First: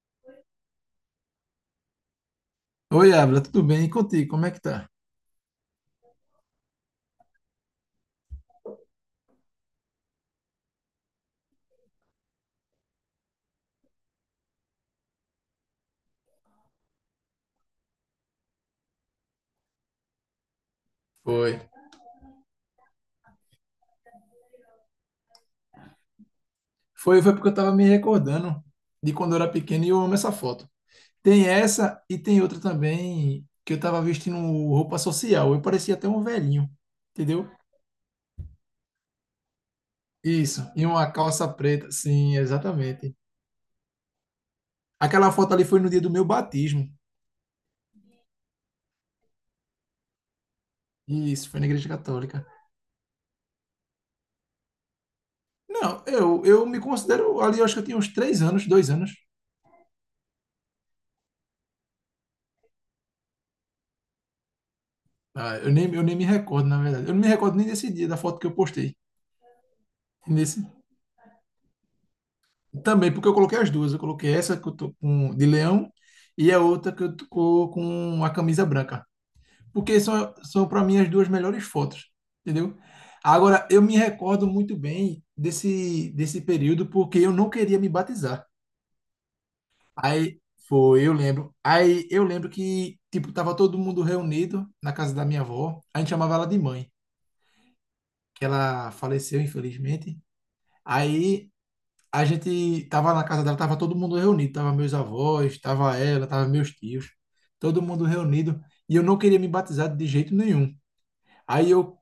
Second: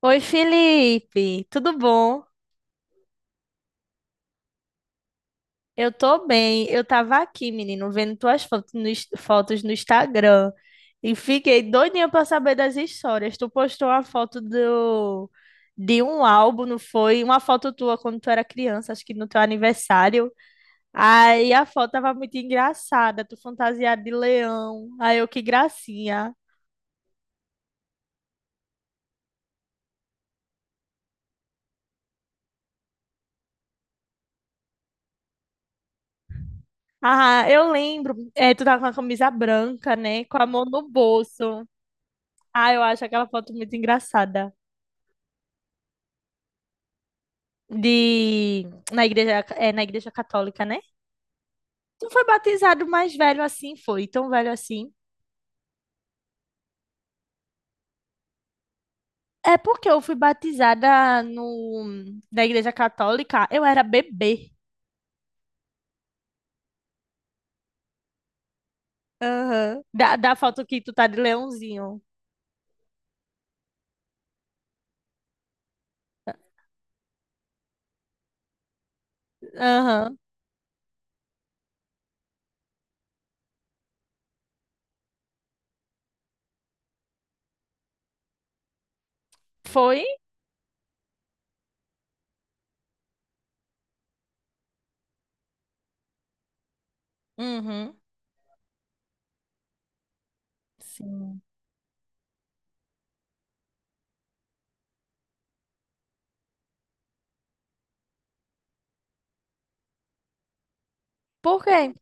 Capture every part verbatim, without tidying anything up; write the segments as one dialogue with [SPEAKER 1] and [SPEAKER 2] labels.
[SPEAKER 1] Oi, Felipe, tudo bom?
[SPEAKER 2] Oi, Abra, tudo bem? E contigo, como é que tá?
[SPEAKER 1] Eu tô bem. Eu tava aqui, menino, vendo tuas fotos no, ins- fotos no Instagram e fiquei doidinha pra saber das histórias. Tu postou uma foto do, de um álbum, não foi? Uma foto tua quando tu era criança, acho que no teu aniversário. Aí
[SPEAKER 2] Foi.
[SPEAKER 1] a foto tava muito engraçada, tu fantasiada de leão. Aí eu, que gracinha.
[SPEAKER 2] Foi, foi porque eu tava me recordando de quando eu era pequeno e eu amo essa foto. Tem essa e tem outra também que eu tava vestindo roupa social. Eu parecia até um velhinho,
[SPEAKER 1] Ah,
[SPEAKER 2] entendeu?
[SPEAKER 1] eu lembro. É, tu tava com a camisa branca, né? Com a
[SPEAKER 2] Isso,
[SPEAKER 1] mão
[SPEAKER 2] e
[SPEAKER 1] no
[SPEAKER 2] uma calça
[SPEAKER 1] bolso.
[SPEAKER 2] preta, sim,
[SPEAKER 1] Ah, eu acho
[SPEAKER 2] exatamente.
[SPEAKER 1] aquela foto muito engraçada.
[SPEAKER 2] Aquela foto ali foi no dia do meu batismo.
[SPEAKER 1] De na igreja é na igreja católica, né?
[SPEAKER 2] Isso, foi na Igreja
[SPEAKER 1] Tu foi
[SPEAKER 2] Católica.
[SPEAKER 1] batizado mais velho assim, foi tão velho assim?
[SPEAKER 2] Não, eu, eu me considero ali, eu acho que eu tinha uns três anos, dois anos.
[SPEAKER 1] É porque eu fui batizada no na igreja católica, eu era bebê.
[SPEAKER 2] Ah, eu nem, eu nem me recordo, na verdade. Eu não me recordo nem desse dia da foto que eu postei.
[SPEAKER 1] Aham. Da, da
[SPEAKER 2] Nesse.
[SPEAKER 1] foto que tu tá de leãozinho.
[SPEAKER 2] Também, porque eu coloquei as duas. Eu coloquei essa que eu tô com, de leão e a outra que eu tô com a camisa branca. Porque
[SPEAKER 1] Aham.
[SPEAKER 2] são, são para mim, as duas melhores fotos, entendeu? Agora, eu me recordo muito bem desse, desse período porque eu não queria me batizar.
[SPEAKER 1] Foi?
[SPEAKER 2] Aí, foi, eu lembro. Aí, eu lembro que, tipo, tava todo mundo reunido na casa da minha avó. A gente chamava ela de mãe,
[SPEAKER 1] Uhum.
[SPEAKER 2] que ela faleceu, infelizmente.
[SPEAKER 1] Sim.
[SPEAKER 2] Aí, a gente tava na casa dela, tava todo mundo reunido, tava meus avós, tava ela, tava meus tios, todo mundo reunido, e eu não queria me batizar de jeito nenhum.
[SPEAKER 1] Por
[SPEAKER 2] Aí
[SPEAKER 1] quê?
[SPEAKER 2] eu,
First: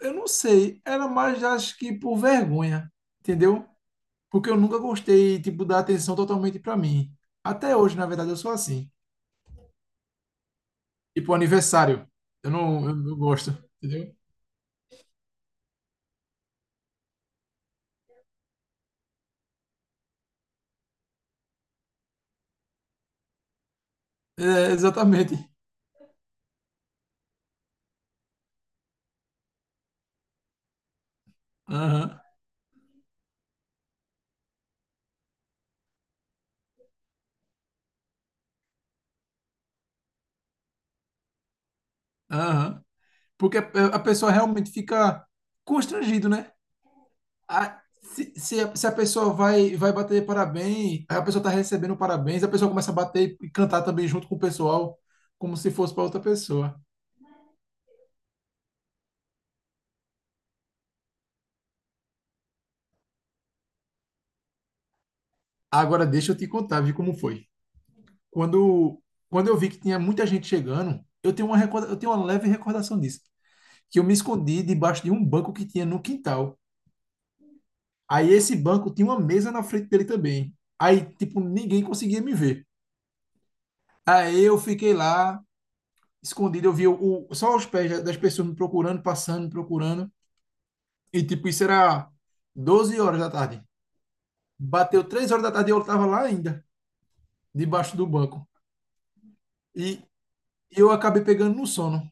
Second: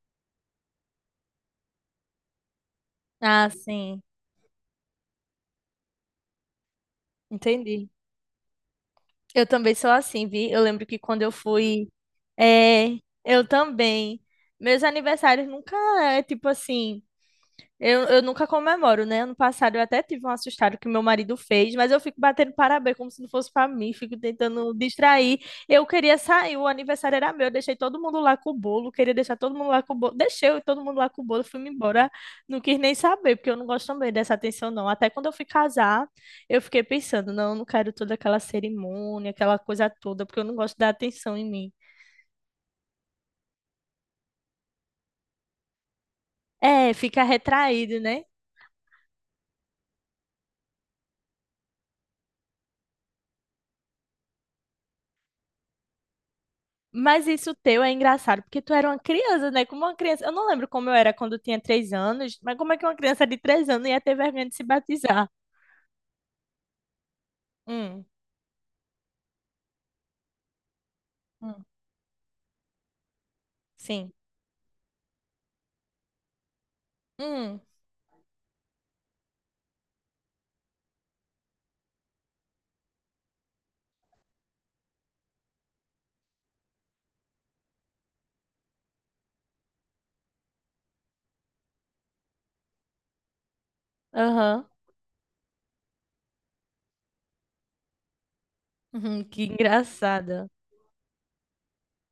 [SPEAKER 2] eu não sei, era mais acho que por vergonha,
[SPEAKER 1] Ah,
[SPEAKER 2] entendeu?
[SPEAKER 1] sim.
[SPEAKER 2] Porque eu nunca gostei, tipo, da atenção totalmente para mim. Até
[SPEAKER 1] Entendi.
[SPEAKER 2] hoje, na verdade, eu sou assim.
[SPEAKER 1] Eu também sou assim, vi? Eu lembro que quando eu
[SPEAKER 2] Tipo,
[SPEAKER 1] fui.
[SPEAKER 2] aniversário, eu não,
[SPEAKER 1] É,
[SPEAKER 2] eu não
[SPEAKER 1] eu
[SPEAKER 2] gosto, entendeu?
[SPEAKER 1] também. Meus aniversários nunca é tipo assim. Eu, eu nunca comemoro, né? Ano passado eu até tive um assustado que meu marido fez, mas eu fico batendo parabéns como se não fosse pra mim, fico
[SPEAKER 2] É,
[SPEAKER 1] tentando
[SPEAKER 2] exatamente.
[SPEAKER 1] distrair. Eu queria sair, o aniversário era meu, eu deixei todo mundo lá com o bolo, queria deixar todo mundo lá com o bolo, deixei eu e todo mundo lá com o bolo, fui-me embora,
[SPEAKER 2] Aham,
[SPEAKER 1] não quis nem saber, porque eu não gosto também dessa atenção, não. Até quando eu fui casar, eu fiquei pensando, não, eu não quero toda aquela cerimônia, aquela coisa toda, porque eu não gosto da atenção em mim.
[SPEAKER 2] aham. Porque a a pessoa realmente fica constrangido, né?
[SPEAKER 1] É, fica
[SPEAKER 2] a-
[SPEAKER 1] retraído, né?
[SPEAKER 2] se, se a, se a pessoa vai, vai bater parabéns, aí a pessoa tá recebendo parabéns, a pessoa começa a bater e cantar também junto com o pessoal, como se fosse para outra pessoa.
[SPEAKER 1] Mas isso teu é engraçado, porque tu era uma criança, né? Como uma criança. Eu não lembro como eu era quando eu tinha três anos, mas como é que uma criança de três anos ia ter vergonha de se batizar?
[SPEAKER 2] Agora deixa eu te contar, vi como foi.
[SPEAKER 1] Hum.
[SPEAKER 2] Quando, quando eu vi que tinha muita gente chegando, eu tenho uma,
[SPEAKER 1] Hum.
[SPEAKER 2] recorda- eu tenho uma leve recordação disso, que eu
[SPEAKER 1] Sim.
[SPEAKER 2] me escondi debaixo de um banco que tinha no quintal.
[SPEAKER 1] Hum.
[SPEAKER 2] Aí esse banco tinha uma mesa na frente dele também. Aí, tipo, ninguém conseguia me ver. Aí eu fiquei lá escondido, eu via o, só os pés das pessoas me procurando, passando, me procurando. E tipo, isso era 12 horas da tarde.
[SPEAKER 1] Aham.
[SPEAKER 2] Bateu três horas da tarde e eu tava lá ainda, debaixo do banco.
[SPEAKER 1] Uhum, que
[SPEAKER 2] E
[SPEAKER 1] engraçada.
[SPEAKER 2] eu acabei pegando no sono,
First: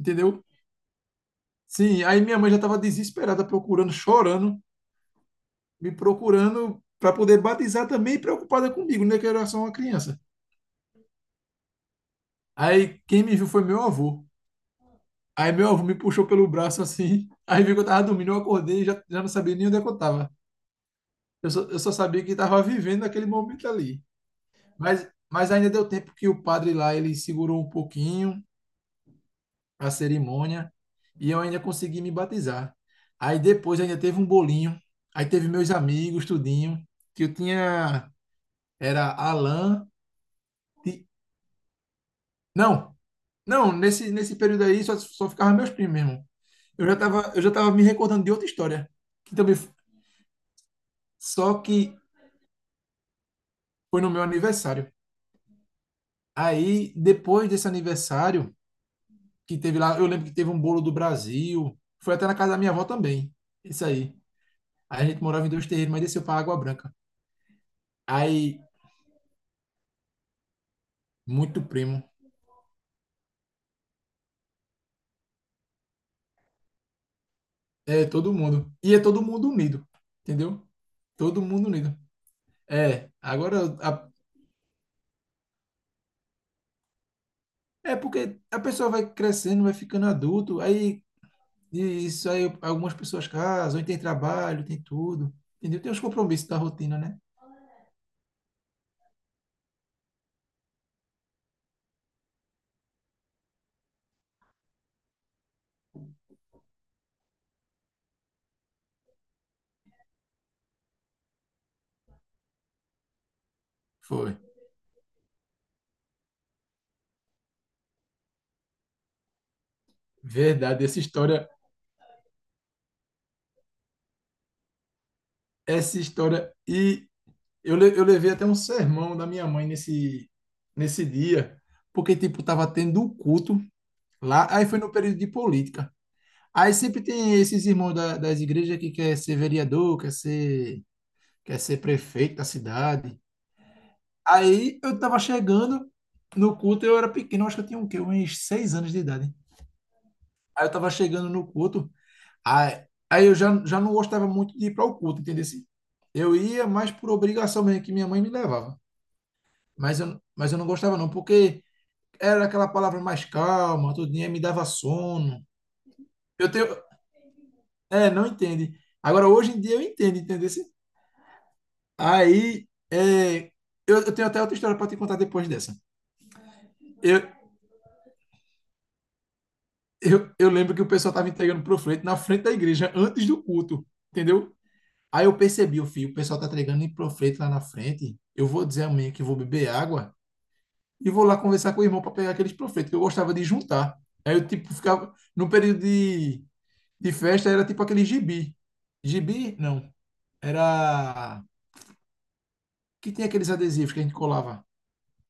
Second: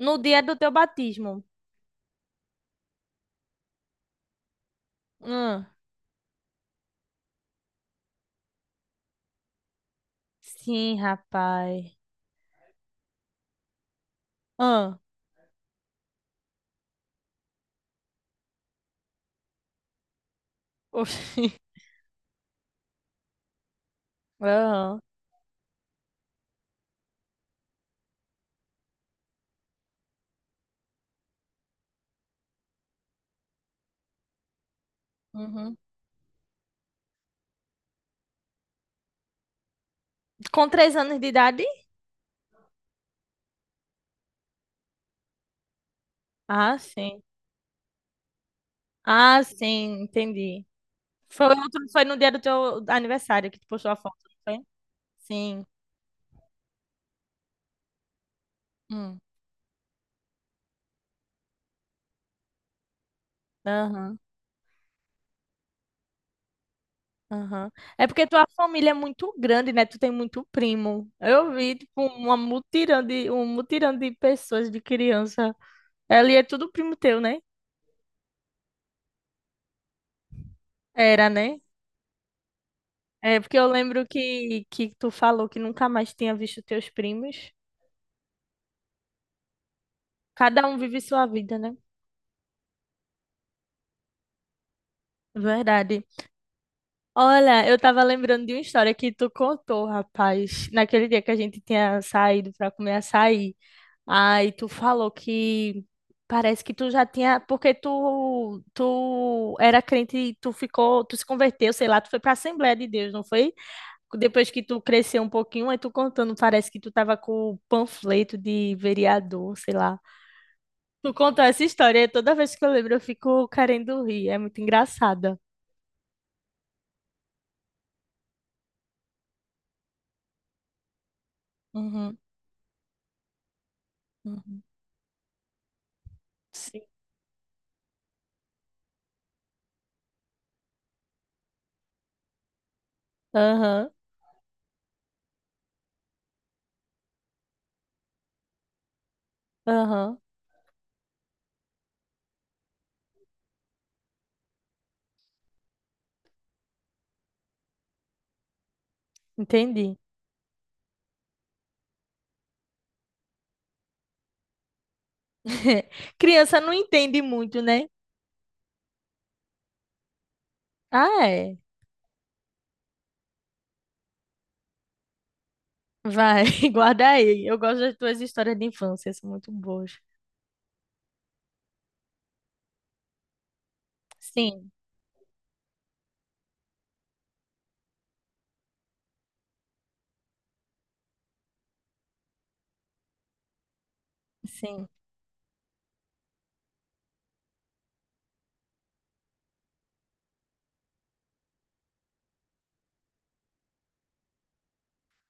[SPEAKER 1] No dia do teu batismo.
[SPEAKER 2] Sim, aí minha mãe já tava desesperada, procurando, chorando,
[SPEAKER 1] Hum.
[SPEAKER 2] me procurando para poder batizar também, preocupada comigo, né? Que eu era só uma criança.
[SPEAKER 1] Sim, rapaz.
[SPEAKER 2] Aí quem me viu foi meu avô.
[SPEAKER 1] Hum.
[SPEAKER 2] Aí meu avô me puxou pelo braço assim. Aí viu que eu tava dormindo, eu acordei e já, já não sabia nem onde é que eu tava.
[SPEAKER 1] Oxi.
[SPEAKER 2] Eu só, eu só sabia que estava vivendo aquele momento ali.
[SPEAKER 1] Aham.
[SPEAKER 2] Mas, mas ainda deu tempo que o padre lá, ele segurou um pouquinho a cerimônia e eu ainda consegui me batizar. Aí depois ainda teve um bolinho, aí teve meus
[SPEAKER 1] Uhum.
[SPEAKER 2] amigos, tudinho, que eu tinha, era Alan,
[SPEAKER 1] Com três
[SPEAKER 2] Ti-
[SPEAKER 1] anos de idade?
[SPEAKER 2] não, não, nesse, nesse período aí só, só ficava meus primos mesmo.
[SPEAKER 1] Ah,
[SPEAKER 2] Eu já
[SPEAKER 1] sim.
[SPEAKER 2] tava, eu já tava me recordando de outra história, que
[SPEAKER 1] Ah,
[SPEAKER 2] também, f-
[SPEAKER 1] sim, entendi. Foi,
[SPEAKER 2] só
[SPEAKER 1] outro-
[SPEAKER 2] que
[SPEAKER 1] foi no dia do teu aniversário que tu postou a
[SPEAKER 2] foi no
[SPEAKER 1] foto,
[SPEAKER 2] meu
[SPEAKER 1] não foi?
[SPEAKER 2] aniversário.
[SPEAKER 1] Sim.
[SPEAKER 2] Aí, depois desse aniversário, que teve lá. Eu lembro que teve um bolo do Brasil. Foi até na casa da minha avó também. Isso aí.
[SPEAKER 1] Aham,
[SPEAKER 2] Aí a gente morava em dois terreiros, mas desceu para Água Branca.
[SPEAKER 1] aham. É porque tua
[SPEAKER 2] Aí,
[SPEAKER 1] família é muito grande, né? Tu tem muito primo. Eu
[SPEAKER 2] muito
[SPEAKER 1] vi, tipo,
[SPEAKER 2] primo.
[SPEAKER 1] uma mutirão de, um mutirão de pessoas, de criança. Ali é tudo primo teu, né?
[SPEAKER 2] É, todo mundo. E é todo mundo unido. Entendeu?
[SPEAKER 1] Era,
[SPEAKER 2] Todo
[SPEAKER 1] né?
[SPEAKER 2] mundo unido. É,
[SPEAKER 1] É porque
[SPEAKER 2] agora.
[SPEAKER 1] eu lembro
[SPEAKER 2] a-
[SPEAKER 1] que, que tu falou que nunca mais tinha visto teus primos.
[SPEAKER 2] é porque a pessoa vai crescendo, vai ficando adulto.
[SPEAKER 1] Cada um vive
[SPEAKER 2] Aí,
[SPEAKER 1] sua vida, né?
[SPEAKER 2] e isso aí, algumas pessoas casam, aí tem trabalho, tem tudo. Entendeu? Tem os
[SPEAKER 1] Verdade.
[SPEAKER 2] compromissos da rotina, né?
[SPEAKER 1] Olha, eu tava lembrando de uma história que tu contou, rapaz, naquele dia que a gente tinha saído pra comer açaí. Aí tu falou que parece que tu já tinha, porque tu tu era crente, e tu ficou, tu se converteu, sei lá, tu foi para a Assembleia de Deus, não foi?
[SPEAKER 2] Foi.
[SPEAKER 1] Depois que tu cresceu um pouquinho, aí tu contando, parece que tu tava com o panfleto de vereador, sei lá.
[SPEAKER 2] Verdade, essa
[SPEAKER 1] Tu conta
[SPEAKER 2] história.
[SPEAKER 1] essa história, e toda vez que eu lembro eu fico querendo rir, é muito engraçada.
[SPEAKER 2] Essa história. E Eu, le- eu levei até um sermão da minha mãe nesse, nesse dia, porque,
[SPEAKER 1] Uhum,
[SPEAKER 2] tipo, tava tendo um culto lá,
[SPEAKER 1] uhum.
[SPEAKER 2] aí foi no período de política. Aí
[SPEAKER 1] Sim.
[SPEAKER 2] sempre tem esses irmãos da- das igrejas que quer ser vereador, quer ser, quer ser prefeito da cidade.
[SPEAKER 1] Aham,
[SPEAKER 2] Aí eu tava chegando no culto, eu era pequeno, acho que eu tinha o quê? Uns seis anos de idade.
[SPEAKER 1] aham,
[SPEAKER 2] Aí eu tava chegando no culto, aí, aí eu já, já não gostava muito de ir para o culto, entendeu? Assim, eu ia mais por obrigação mesmo, que minha mãe me levava.
[SPEAKER 1] entendi.
[SPEAKER 2] Mas eu, mas eu não gostava não, porque era aquela palavra mais calma, tudinho, aí me dava sono. Eu
[SPEAKER 1] Criança
[SPEAKER 2] tenho...
[SPEAKER 1] não entende muito, né?
[SPEAKER 2] É, não entende. Agora, hoje em dia eu entendo, entendeu?
[SPEAKER 1] Ah, é.
[SPEAKER 2] Aí, é, eu, eu tenho até outra história para te contar depois dessa.
[SPEAKER 1] Vai, guarda
[SPEAKER 2] Eu,
[SPEAKER 1] aí. Eu gosto das tuas histórias de infância, são muito boas.
[SPEAKER 2] eu, eu lembro que o pessoal estava entregando panfleto na frente da igreja, antes do culto, entendeu?
[SPEAKER 1] Sim,
[SPEAKER 2] Aí eu percebi, o filho, o pessoal tá entregando em panfleto lá na frente. Eu vou dizer a mãe que vou beber água e vou lá conversar com o irmão para pegar aqueles panfletos que eu gostava de juntar. Aí eu, tipo,
[SPEAKER 1] sim.
[SPEAKER 2] ficava no período de de festa era tipo aquele gibi. Gibi, não. Era. Que tinha aqueles adesivos que a gente colava.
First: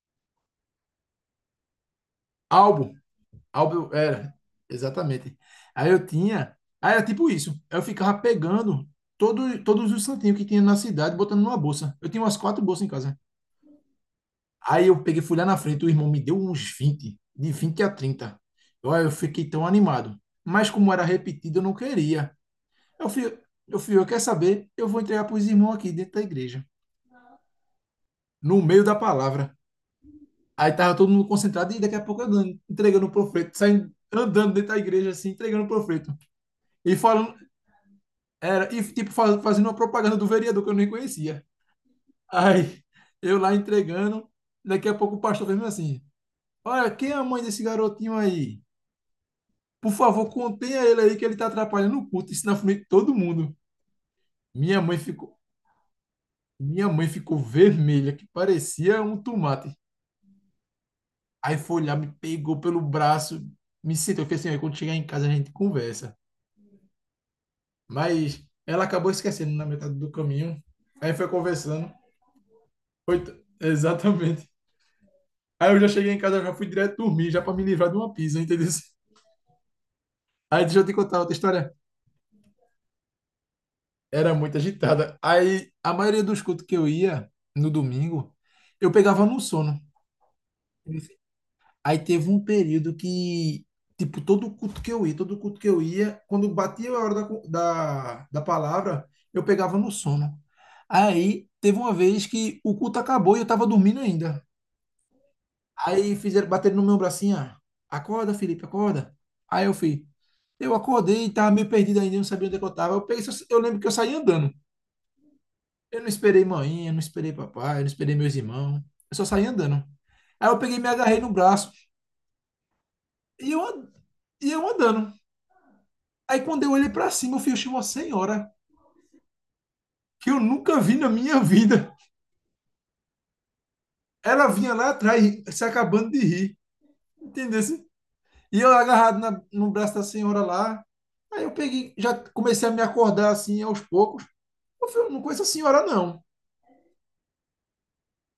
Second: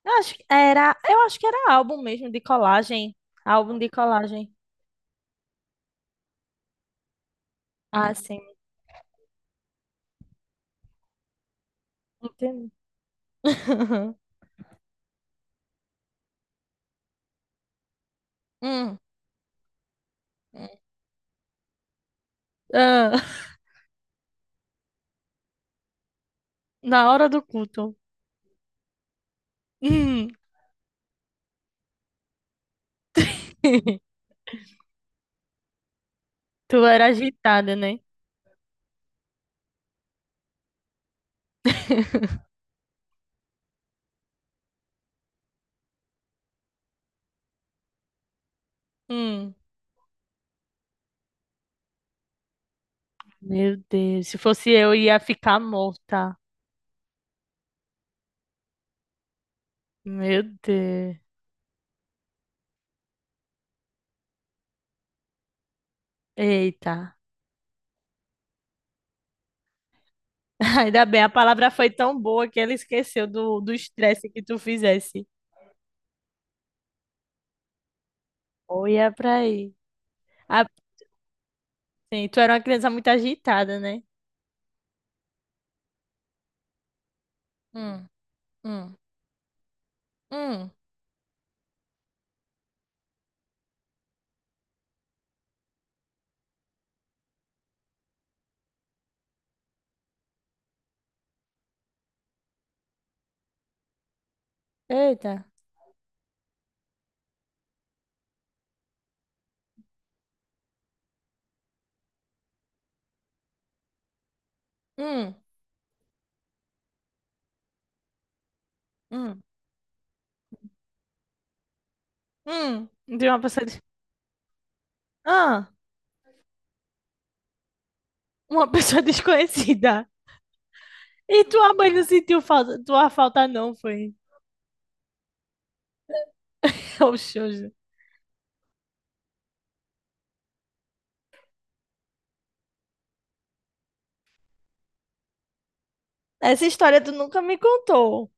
[SPEAKER 1] Eu acho que era, eu acho que era álbum mesmo de
[SPEAKER 2] Álbum.
[SPEAKER 1] colagem. Álbum de
[SPEAKER 2] Álbum era.
[SPEAKER 1] colagem.
[SPEAKER 2] Exatamente. Aí eu tinha. Aí era tipo isso. Eu
[SPEAKER 1] Ah,
[SPEAKER 2] ficava
[SPEAKER 1] sim.
[SPEAKER 2] pegando todo, todos os santinhos que tinha na cidade, botando numa bolsa. Eu tinha umas quatro
[SPEAKER 1] Entendi.
[SPEAKER 2] bolsas em casa. Aí eu peguei, fui lá na frente, o irmão me deu uns vinte de vinte a trinta. Eu,
[SPEAKER 1] Hum,
[SPEAKER 2] aí eu fiquei tão animado. Mas
[SPEAKER 1] hum.
[SPEAKER 2] como era repetido, eu não queria. Eu
[SPEAKER 1] Ah,
[SPEAKER 2] fui, eu fui, eu quero saber, eu vou entregar para os irmãos aqui dentro da igreja,
[SPEAKER 1] na hora do culto.
[SPEAKER 2] no meio da palavra.
[SPEAKER 1] Hum.
[SPEAKER 2] Aí tava todo mundo concentrado e daqui a pouco eu dando- entregando o profeto, saindo andando dentro da igreja assim, entregando o profeto.
[SPEAKER 1] Tu
[SPEAKER 2] E
[SPEAKER 1] era
[SPEAKER 2] falando,
[SPEAKER 1] agitada, né?
[SPEAKER 2] era, e tipo fa- fazendo uma propaganda do vereador que eu nem conhecia. Aí eu lá entregando, daqui a pouco o pastor fez assim: "Olha, quem é a mãe desse garotinho aí?
[SPEAKER 1] Hum.
[SPEAKER 2] Por favor, contenha ele aí que ele tá atrapalhando o culto, isso na frente de todo mundo".
[SPEAKER 1] Meu Deus, se fosse
[SPEAKER 2] Minha
[SPEAKER 1] eu,
[SPEAKER 2] mãe
[SPEAKER 1] ia
[SPEAKER 2] ficou,
[SPEAKER 1] ficar morta.
[SPEAKER 2] minha mãe ficou vermelha, que parecia um tomate.
[SPEAKER 1] Meu Deus.
[SPEAKER 2] Aí foi lá, me pegou pelo braço, me sentou, eu falei assim, "Olha, quando chegar em casa a gente conversa".
[SPEAKER 1] Eita.
[SPEAKER 2] Mas ela acabou esquecendo na metade do caminho.
[SPEAKER 1] Ainda
[SPEAKER 2] Aí
[SPEAKER 1] bem, a
[SPEAKER 2] foi
[SPEAKER 1] palavra foi
[SPEAKER 2] conversando.
[SPEAKER 1] tão boa que ela
[SPEAKER 2] Foi
[SPEAKER 1] esqueceu
[SPEAKER 2] t-
[SPEAKER 1] do do estresse que
[SPEAKER 2] Exatamente.
[SPEAKER 1] tu fizesse.
[SPEAKER 2] Aí eu já cheguei em casa, já fui direto dormir, já para me livrar de uma pizza, entendeu?
[SPEAKER 1] Ou ia pra aí.
[SPEAKER 2] Aí
[SPEAKER 1] Ah,
[SPEAKER 2] deixa eu te contar outra história.
[SPEAKER 1] sim, tu era uma criança muito agitada, né?
[SPEAKER 2] Era muito agitada. Aí a maioria dos cultos que eu ia no
[SPEAKER 1] Hum,
[SPEAKER 2] domingo, eu
[SPEAKER 1] hum,
[SPEAKER 2] pegava no sono.
[SPEAKER 1] hum.
[SPEAKER 2] Aí teve um período que, tipo, todo culto que eu ia, todo culto que eu ia, quando batia a hora da, co- da, da palavra, eu pegava no sono. Aí teve uma vez que o culto acabou e eu tava dormindo ainda.
[SPEAKER 1] Eita.
[SPEAKER 2] Aí fizeram bater no meu bracinho, ah, acorda, Felipe, acorda. Aí eu fui. Eu acordei e tava meio perdido ainda, não sabia onde é que eu tava. Eu, peguei, só- eu lembro que eu saí andando.
[SPEAKER 1] Hum,
[SPEAKER 2] Eu não esperei mãe, eu não esperei papai, eu não esperei meus irmãos. Eu só
[SPEAKER 1] hum,
[SPEAKER 2] saí andando. Aí eu peguei, e me agarrei no braço
[SPEAKER 1] hum. De uma
[SPEAKER 2] e eu,
[SPEAKER 1] pessoa. des-
[SPEAKER 2] an- e eu andando.
[SPEAKER 1] Ah,
[SPEAKER 2] Aí quando eu olhei para cima, eu fui achei uma senhora
[SPEAKER 1] uma pessoa desconhecida.
[SPEAKER 2] que eu nunca vi na minha
[SPEAKER 1] E tua mãe
[SPEAKER 2] vida.
[SPEAKER 1] não sentiu falta? Tua falta não foi.
[SPEAKER 2] Ela vinha lá atrás, se acabando de rir.
[SPEAKER 1] Oxe,
[SPEAKER 2] Entendeu?
[SPEAKER 1] oxe.
[SPEAKER 2] Assim, e eu agarrado na- no braço da senhora lá. Aí eu peguei, já comecei a me acordar assim aos poucos. Eu falei, eu não conheço a senhora, não.
[SPEAKER 1] Essa história tu nunca me contou.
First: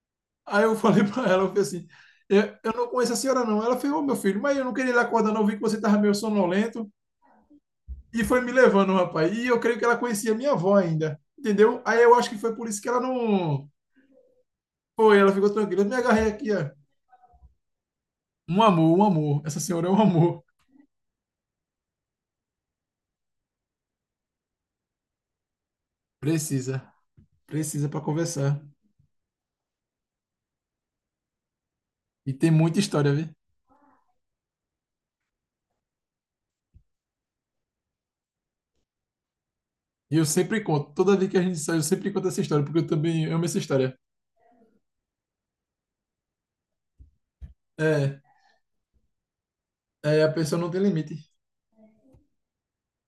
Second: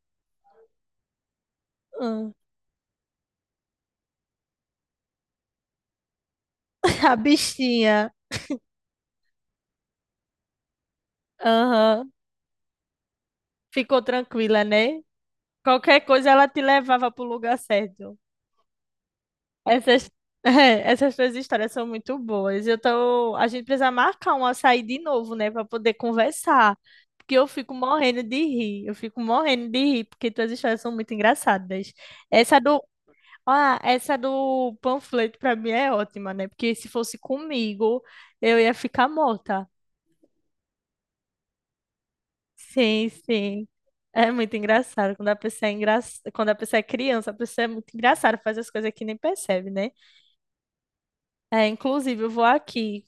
[SPEAKER 2] Aí eu falei para ela, eu falei assim,
[SPEAKER 1] Ah,
[SPEAKER 2] eu, eu não conheço a senhora, não. Ela falou, ô meu filho, mas eu não queria lhe acordar, não. Eu vi que você tava meio sonolento.
[SPEAKER 1] a bichinha.
[SPEAKER 2] E foi me levando, rapaz. E eu creio que ela conhecia minha avó ainda. Entendeu? Aí
[SPEAKER 1] Aham.
[SPEAKER 2] eu acho que foi por isso que ela não.
[SPEAKER 1] Ficou tranquila, né?
[SPEAKER 2] Foi, ela ficou tranquila. Eu me
[SPEAKER 1] Qualquer
[SPEAKER 2] agarrei
[SPEAKER 1] coisa ela
[SPEAKER 2] aqui,
[SPEAKER 1] te
[SPEAKER 2] ó.
[SPEAKER 1] levava pro lugar certo.
[SPEAKER 2] Um amor, um amor. Essa senhora é um
[SPEAKER 1] Essas,
[SPEAKER 2] amor.
[SPEAKER 1] é, essas tuas histórias são muito boas. Eu tô, a gente precisa marcar um açaí de novo, né, para poder conversar,
[SPEAKER 2] Precisa.
[SPEAKER 1] porque eu fico
[SPEAKER 2] Precisa para
[SPEAKER 1] morrendo de
[SPEAKER 2] conversar.
[SPEAKER 1] rir. Eu fico morrendo de rir porque tuas histórias são muito engraçadas.
[SPEAKER 2] E tem
[SPEAKER 1] Essa
[SPEAKER 2] muita
[SPEAKER 1] do,
[SPEAKER 2] história, viu?
[SPEAKER 1] ah, essa do panfleto para mim é ótima, né? Porque se fosse comigo, eu ia ficar morta.
[SPEAKER 2] E eu sempre conto. Toda vez que a gente sai, eu sempre conto essa história, porque eu
[SPEAKER 1] Sim,
[SPEAKER 2] também amo essa
[SPEAKER 1] sim.
[SPEAKER 2] história.
[SPEAKER 1] É muito engraçado. Quando a pessoa é engra... quando a pessoa é criança, a pessoa é muito
[SPEAKER 2] É,
[SPEAKER 1] engraçada, faz as coisas que nem percebe, né?
[SPEAKER 2] é a pessoa não tem limite.
[SPEAKER 1] É, inclusive, eu vou aqui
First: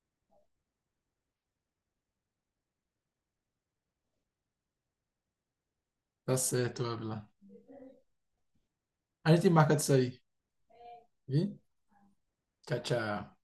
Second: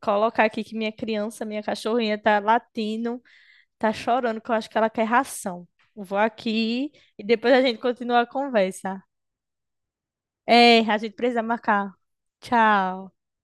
[SPEAKER 1] colocar aqui que minha criança, minha cachorrinha tá latindo, tá chorando, que eu acho que ela quer ração. Eu vou
[SPEAKER 2] Tá certo,
[SPEAKER 1] aqui e
[SPEAKER 2] Ávila.
[SPEAKER 1] depois a gente continua a conversa.
[SPEAKER 2] A gente marca de sair,
[SPEAKER 1] É, a gente precisa
[SPEAKER 2] viu?
[SPEAKER 1] marcar.
[SPEAKER 2] Tchau,
[SPEAKER 1] Tchau.
[SPEAKER 2] tchau.